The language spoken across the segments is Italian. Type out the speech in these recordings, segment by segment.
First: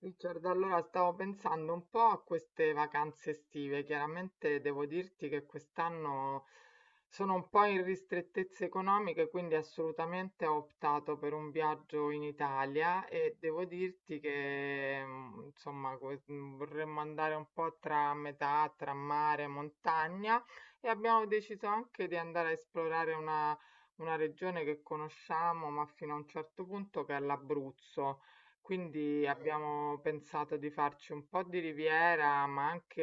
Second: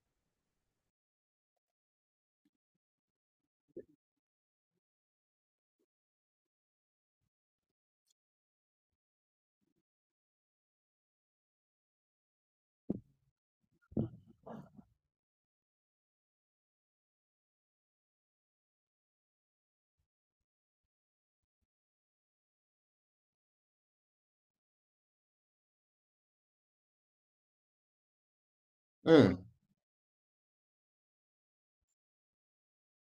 Richard, allora stavo pensando un po' a queste vacanze estive. Chiaramente devo dirti che quest'anno sono un po' in ristrettezze economiche, quindi assolutamente ho optato per un viaggio in Italia e devo dirti che insomma vorremmo andare un po' tra metà, tra mare e montagna e abbiamo deciso anche di andare a esplorare una regione che conosciamo, ma fino a un certo punto, che è l'Abruzzo. Quindi Mh, abbiamo pensato di farci un po' di Riviera, ma anche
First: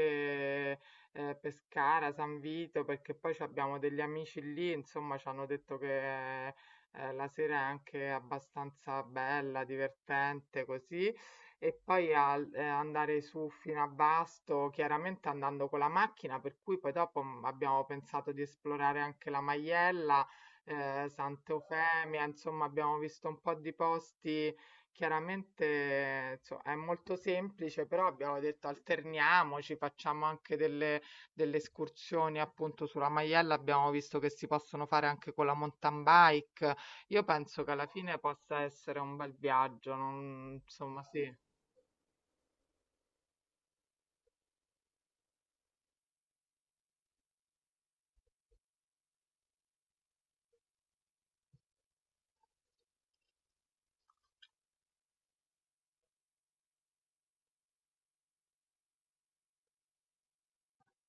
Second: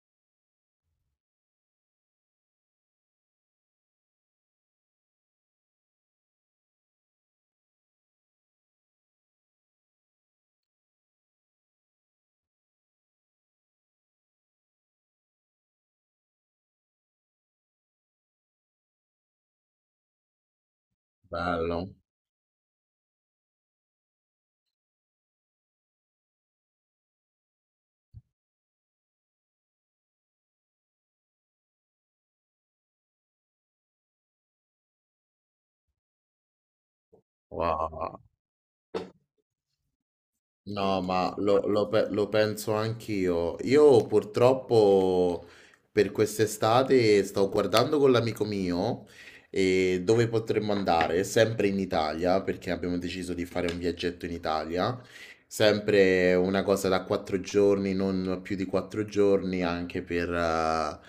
Pescara, San Vito, perché poi ci abbiamo degli amici lì, insomma, ci hanno detto che la sera è anche abbastanza bella, divertente, così. E poi andare su fino a Basto, chiaramente andando con la macchina, per cui poi dopo abbiamo pensato di esplorare anche la Maiella, bello. Sant'Eufemia, insomma, abbiamo visto un po' di posti. Chiaramente, inso è molto semplice, però abbiamo detto alterniamoci, facciamo anche delle delle escursioni appunto sulla Maiella, abbiamo visto che si possono fare anche con la mountain bike. Io penso che alla fine Wow. possa essere un bel viaggio, non- insomma, No, sì. ma lo penso anch'io. Io purtroppo per quest'estate stavo guardando con l'amico mio, e dove potremmo andare? Sempre in Italia, perché abbiamo deciso di fare un viaggetto in Italia. Sempre una cosa da quattro giorni, non più di quattro giorni, anche per,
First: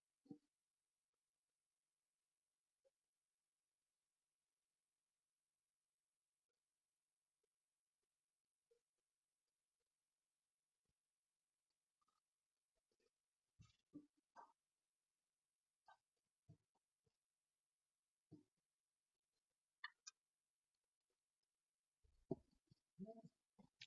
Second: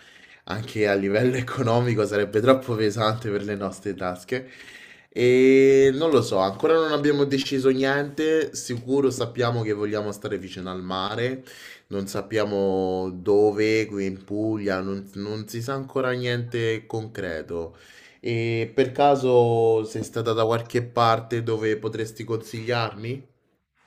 anche a livello economico sarebbe troppo pesante per le nostre tasche. E non lo so, ancora non abbiamo deciso niente. Sicuro sappiamo che vogliamo stare vicino al mare, non sappiamo dove, qui in Puglia, non si sa ancora niente concreto. E per caso sei stata da qualche parte dove potresti consigliarmi?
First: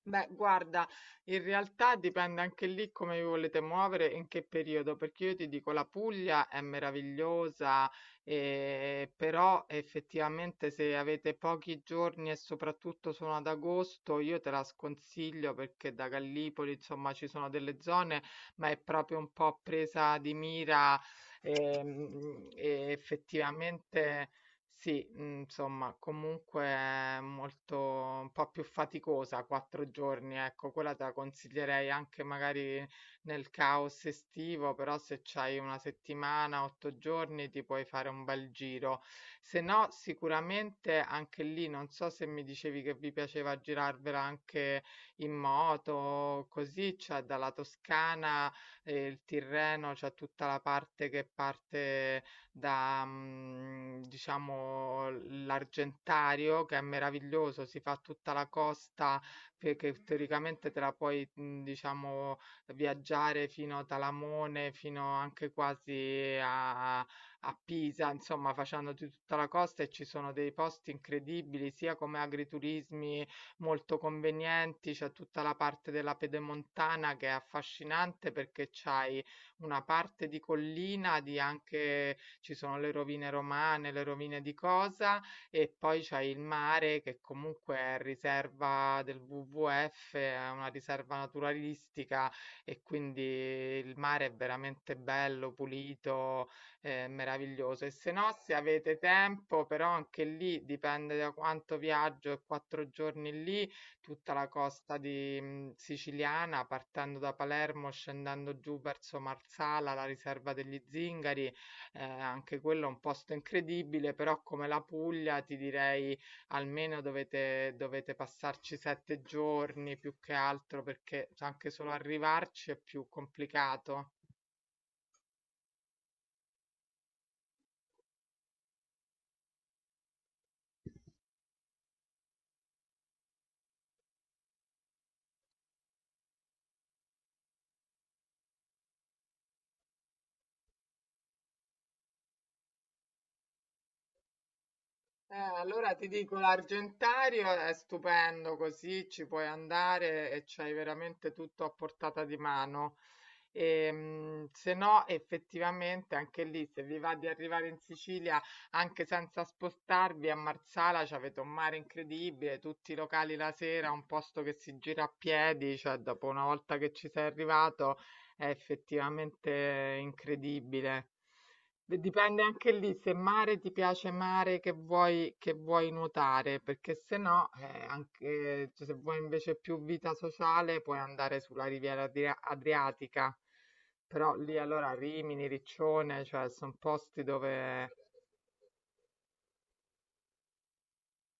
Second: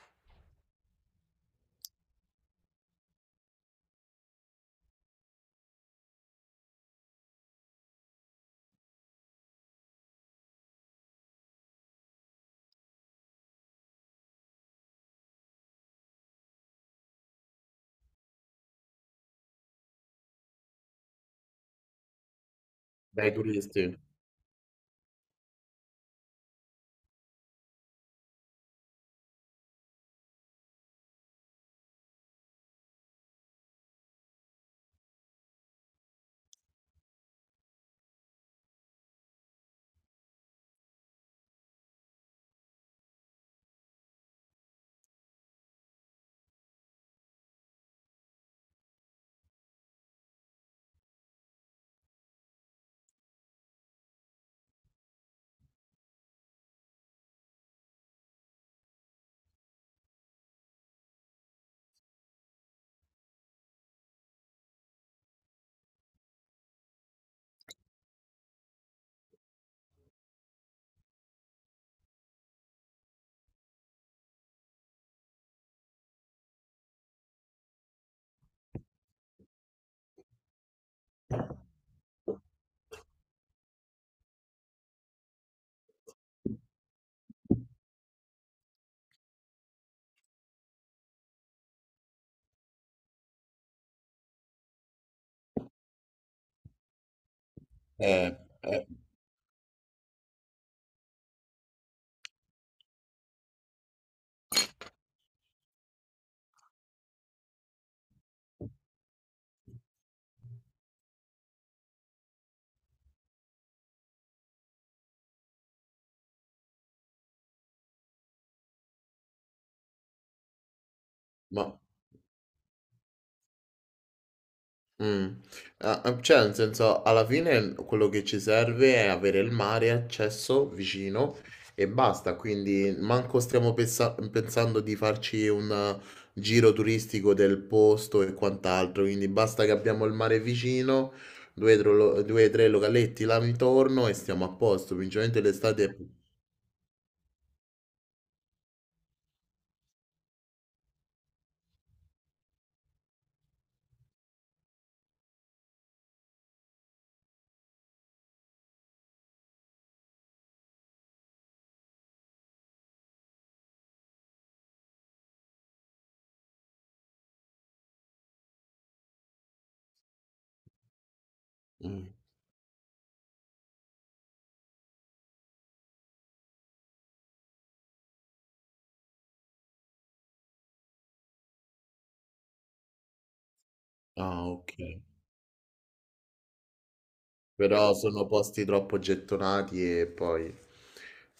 Beh, guarda, in realtà dipende anche lì come vi volete muovere e in che periodo, perché io ti dico la Puglia è meravigliosa, però effettivamente se avete pochi giorni e soprattutto sono ad agosto, io te la sconsiglio perché da Gallipoli, insomma, ci sono delle zone, ma è proprio un po' presa di mira, e Dai turisti. effettivamente sì, mhmm, insomma, comunque è molto un po' più faticosa, 4 giorni, ecco. Quella te la consiglierei anche magari nel caos estivo, però se c'hai 1 settimana, 8 giorni, ti puoi fare un bel giro. Se no, sicuramente anche lì, non so se mi dicevi che vi piaceva girarvela anche in moto, così, cioè dalla Toscana e il Tirreno, c'è tutta la parte che parte da, diciamo l'Argentario, che è meraviglioso, si fa tutta la costa che teoricamente te la puoi, diciamo, viaggiare fino a Talamone, fino anche quasi a a a Pisa, insomma facendoti tutta la costa, e ci sono dei posti incredibili, sia come agriturismi molto convenienti, c'è tutta la parte della pedemontana che è affascinante perché c'hai una parte di collina, di anche ci sono le rovine romane, le rovine di cosa, e poi c'è il mare che comunque è riserva del WWF, è una riserva naturalistica e quindi il mare è veramente bello, pulito, meraviglioso. E se no, Eh, se eh, avete tempo, però anche lì dipende da quanto viaggio, e quattro giorni lì, tutta la costa di, siciliana, partendo da Palermo, scendendo giù verso Marsala, la riserva degli Zingari, anche quello è un posto incredibile, però come la Puglia ti direi almeno dovete passarci 7 giorni, più che altro perché anche ma... solo arrivarci è più complicato. mm. Ah, ah, cioè, nel senso, alla fine quello che ci serve è avere il mare, accesso vicino e basta. Quindi manco stiamo pensando di farci un giro turistico del posto e quant'altro. Quindi basta che abbiamo il mare vicino, due o tre localetti là intorno e stiamo a posto. Principalmente l'estate... Allora è- ti dico, l'Argentario è stupendo, così ci puoi andare e c'hai veramente tutto a portata di mano. Se no, effettivamente anche lì, se vi va di arrivare in Sicilia anche senza spostarvi a Marsala, c'avete un mare incredibile, tutti i locali la sera, un posto che si gira a piedi, cioè dopo una volta che ci sei arrivato è effettivamente incredibile. Beh, mm. dipende anche lì, se mare ti piace, mare che vuoi nuotare, perché se no, anche, cioè, se vuoi invece più vita sociale puoi andare sulla riviera adriatica, però Ah, lì ok. allora Rimini, Riccione, cioè sono posti dove... Però sono posti troppo gettonati e poi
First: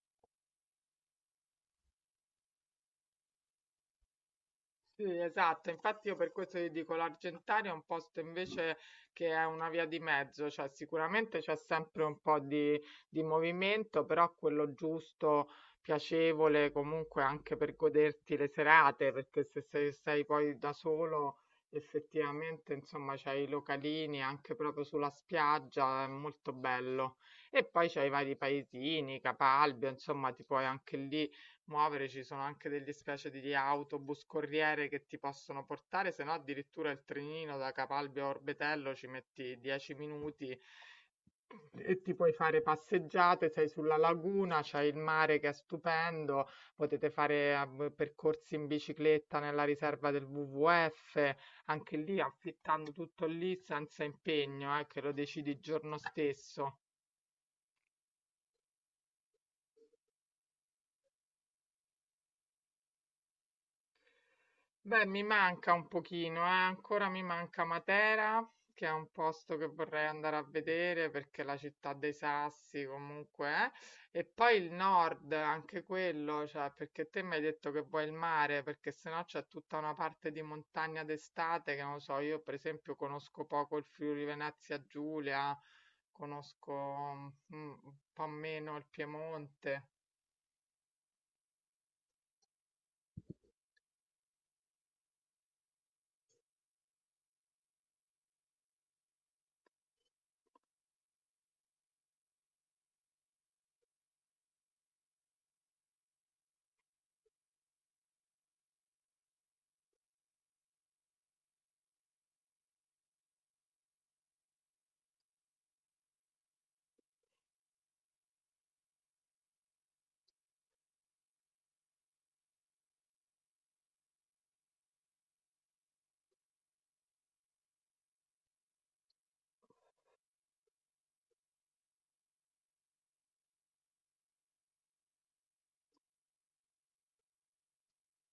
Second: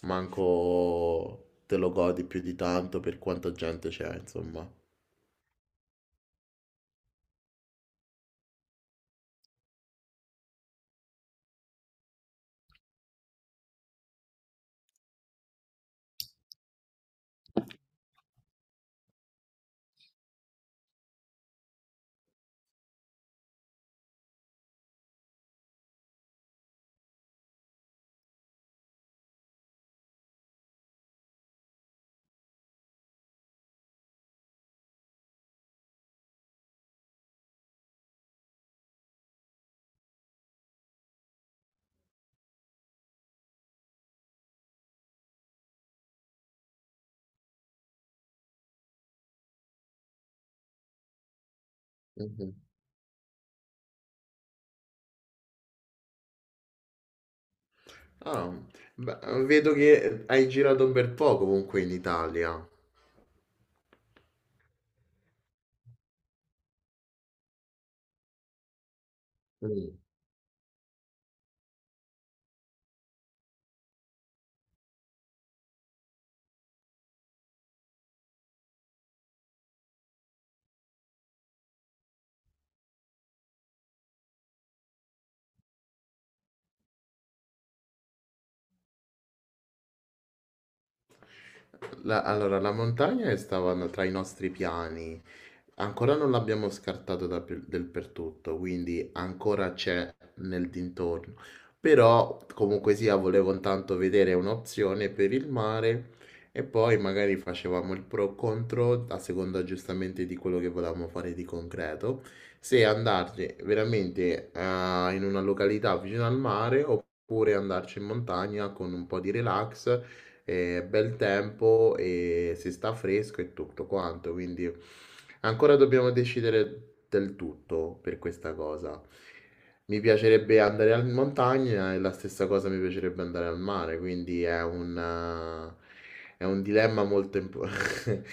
manco te lo godi più di tanto per quanta gente c'è, insomma. Sì, esatto, infatti io per questo ti dico l'Argentaria è un posto invece che è una via di mezzo, cioè sicuramente c'è sempre un po' di movimento, però quello giusto, piacevole comunque anche per goderti le serate, perché se sei, sei poi da solo, effettivamente insomma c'hai i localini anche proprio sulla spiaggia, è molto bello. E poi c'hai i vari paesini, Capalbio, insomma ti puoi anche lì muovere, ci sono anche delle specie di autobus corriere che ti possono portare, se no addirittura il trenino da Capalbio a Orbetello ci metti 10 minuti e ti puoi fare passeggiate, sei sulla laguna, c'è il mare che è stupendo, potete fare percorsi in bicicletta nella riserva del WWF, anche lì Mhm. affittando tutto lì senza impegno, che lo decidi il giorno stesso. Ah, beh, vedo che hai girato un bel po' comunque in Italia. Beh, mi manca un pochino, eh. Ancora mi manca Matera, che è un posto che Mm. vorrei andare a vedere, perché è la città dei sassi comunque, eh. E poi il nord, anche quello, cioè, perché te mi hai detto che vuoi il mare, perché sennò c'è tutta una parte di montagna d'estate che non lo so, io per esempio conosco poco il Friuli Venezia Giulia, conosco un po' meno il Piemonte. La- allora, la montagna è- stava tra i nostri piani, ancora non l'abbiamo scartato del per tutto, quindi ancora c'è nel dintorno. Però comunque sia, volevo intanto vedere un'opzione per il mare e poi magari facevamo il pro contro a seconda giustamente di quello che volevamo fare di concreto, se andarci veramente in una località vicino al mare oppure andarci in montagna con un po' di relax è bel tempo e si sta fresco e tutto quanto, quindi ancora dobbiamo decidere del tutto per questa cosa. Mi piacerebbe andare in montagna e la stessa cosa mi piacerebbe andare al mare, quindi è è un dilemma molto importante.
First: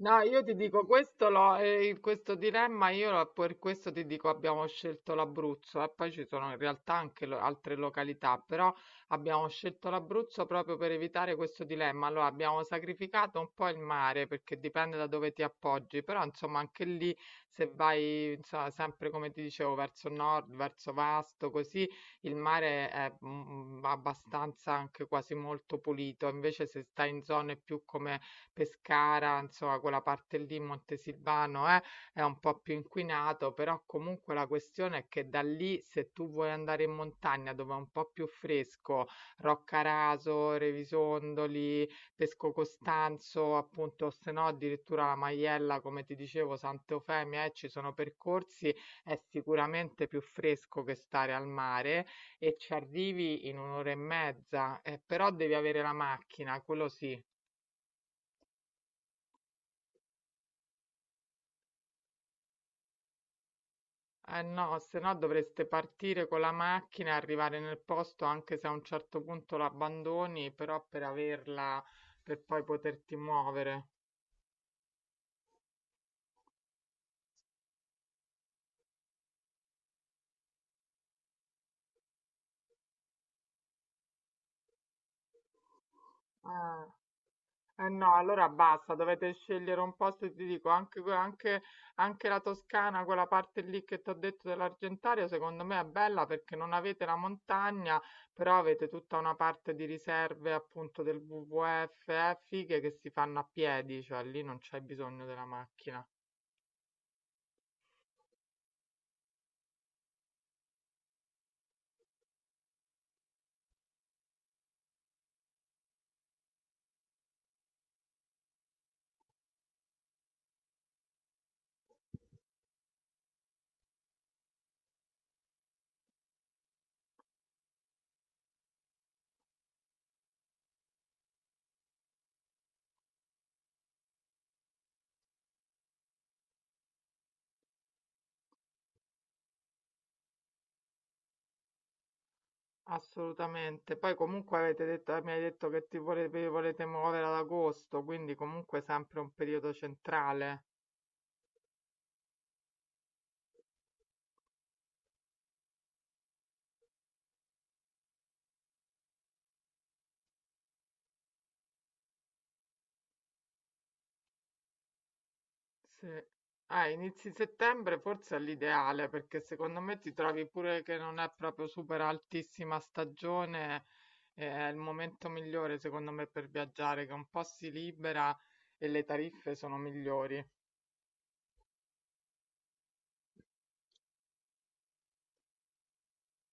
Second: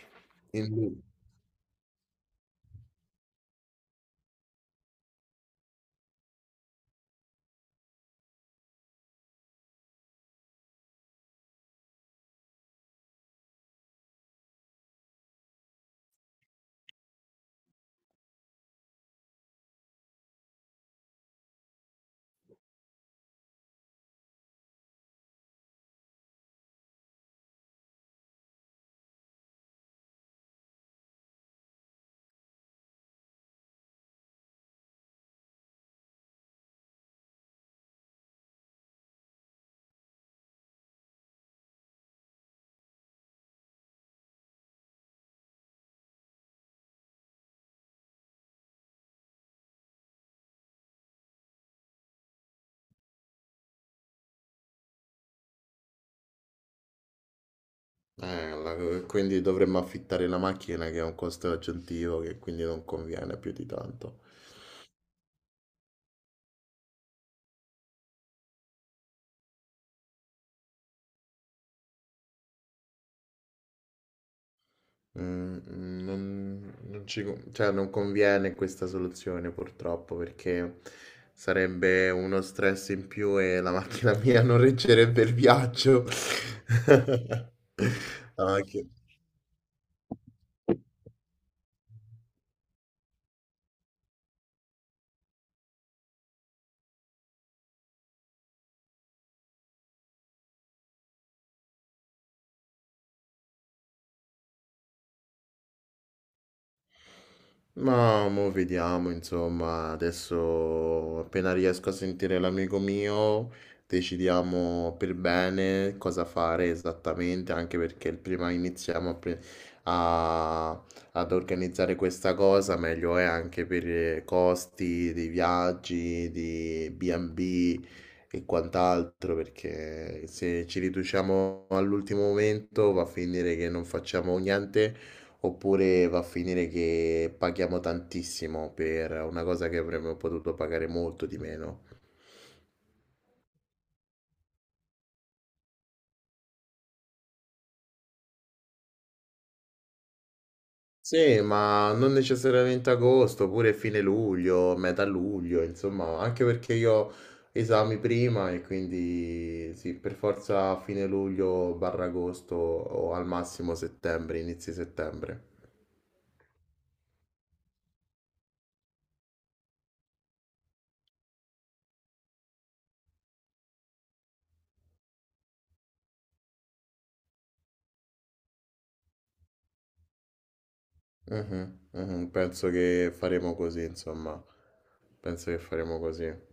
No, io ti dico questo, questo dilemma, per questo ti dico abbiamo scelto l'Abruzzo, e poi ci sono in realtà anche altre località, però abbiamo scelto l'Abruzzo proprio per evitare questo dilemma. Allora abbiamo sacrificato un po' il mare perché dipende da dove ti appoggi, però insomma anche lì se vai insomma, sempre come ti dicevo, verso nord, verso Vasto, così il mare è abbastanza anche quasi molto pulito, invece se stai in zone più come Pescara, insomma, quella parte lì, Montesilvano, è un po' più inquinato, però comunque la questione è che da lì, se tu vuoi andare in montagna dove è un po' più fresco, Roccaraso, Revisondoli, Pesco Costanzo, appunto, o se no addirittura la Maiella, come ti dicevo, Sant'Eufemia, ci sono percorsi, è sicuramente più fresco che stare al mare e ci arrivi in un'ora e mezza, però devi avere la macchina, quello sì. Quindi dovremmo affittare la macchina che è un costo aggiuntivo che quindi non conviene più di tanto. Eh no, se no dovreste partire con la macchina e arrivare nel posto, anche se a un certo punto l'abbandoni, però per averla, per poi poterti muovere. Mhmm, mhmm, non non ci co cioè non conviene questa soluzione purtroppo, perché sarebbe uno stress in più e la macchina mia non reggerebbe il viaggio. Ah, eh no, La allora macchi basta, dovete scegliere un posto, ti dico, anche, que- anche, anche la Toscana, quella parte lì che ti ho detto dell'Argentario, secondo me è bella perché non avete la montagna, però avete tutta una parte di riserve appunto del WWF, fighe che si fanno a piedi, cioè lì non c'è bisogno della macchina. Ma mo vediamo, insomma, adesso appena riesco a sentire l'amico mio, decidiamo per bene cosa fare esattamente, anche perché prima iniziamo a a- ad organizzare questa cosa, meglio è anche per costi dei viaggi, di B&B e B e quant'altro, perché se ci riduciamo all'ultimo momento va a finire che non facciamo niente. Oppure va a finire che paghiamo tantissimo per una cosa che avremmo potuto pagare molto di meno. Assolutamente. Poi comunque avete detto, mi hai detto che ti vole- vi volete muovere ad agosto, quindi comunque sempre un periodo centrale. Sì, ma non necessariamente agosto, pure fine luglio, metà luglio, insomma, anche perché io ho esami prima e quindi sì, per forza fine luglio barra agosto o al massimo settembre, inizi settembre. Sì. Ah, inizi settembre forse è l'ideale, perché secondo me ti trovi pure che non è proprio super altissima stagione, è il momento migliore secondo me per viaggiare, che un po' si libera e le tariffe sono migliori. Mhm, mhm, penso che faremo così, insomma, penso che faremo così.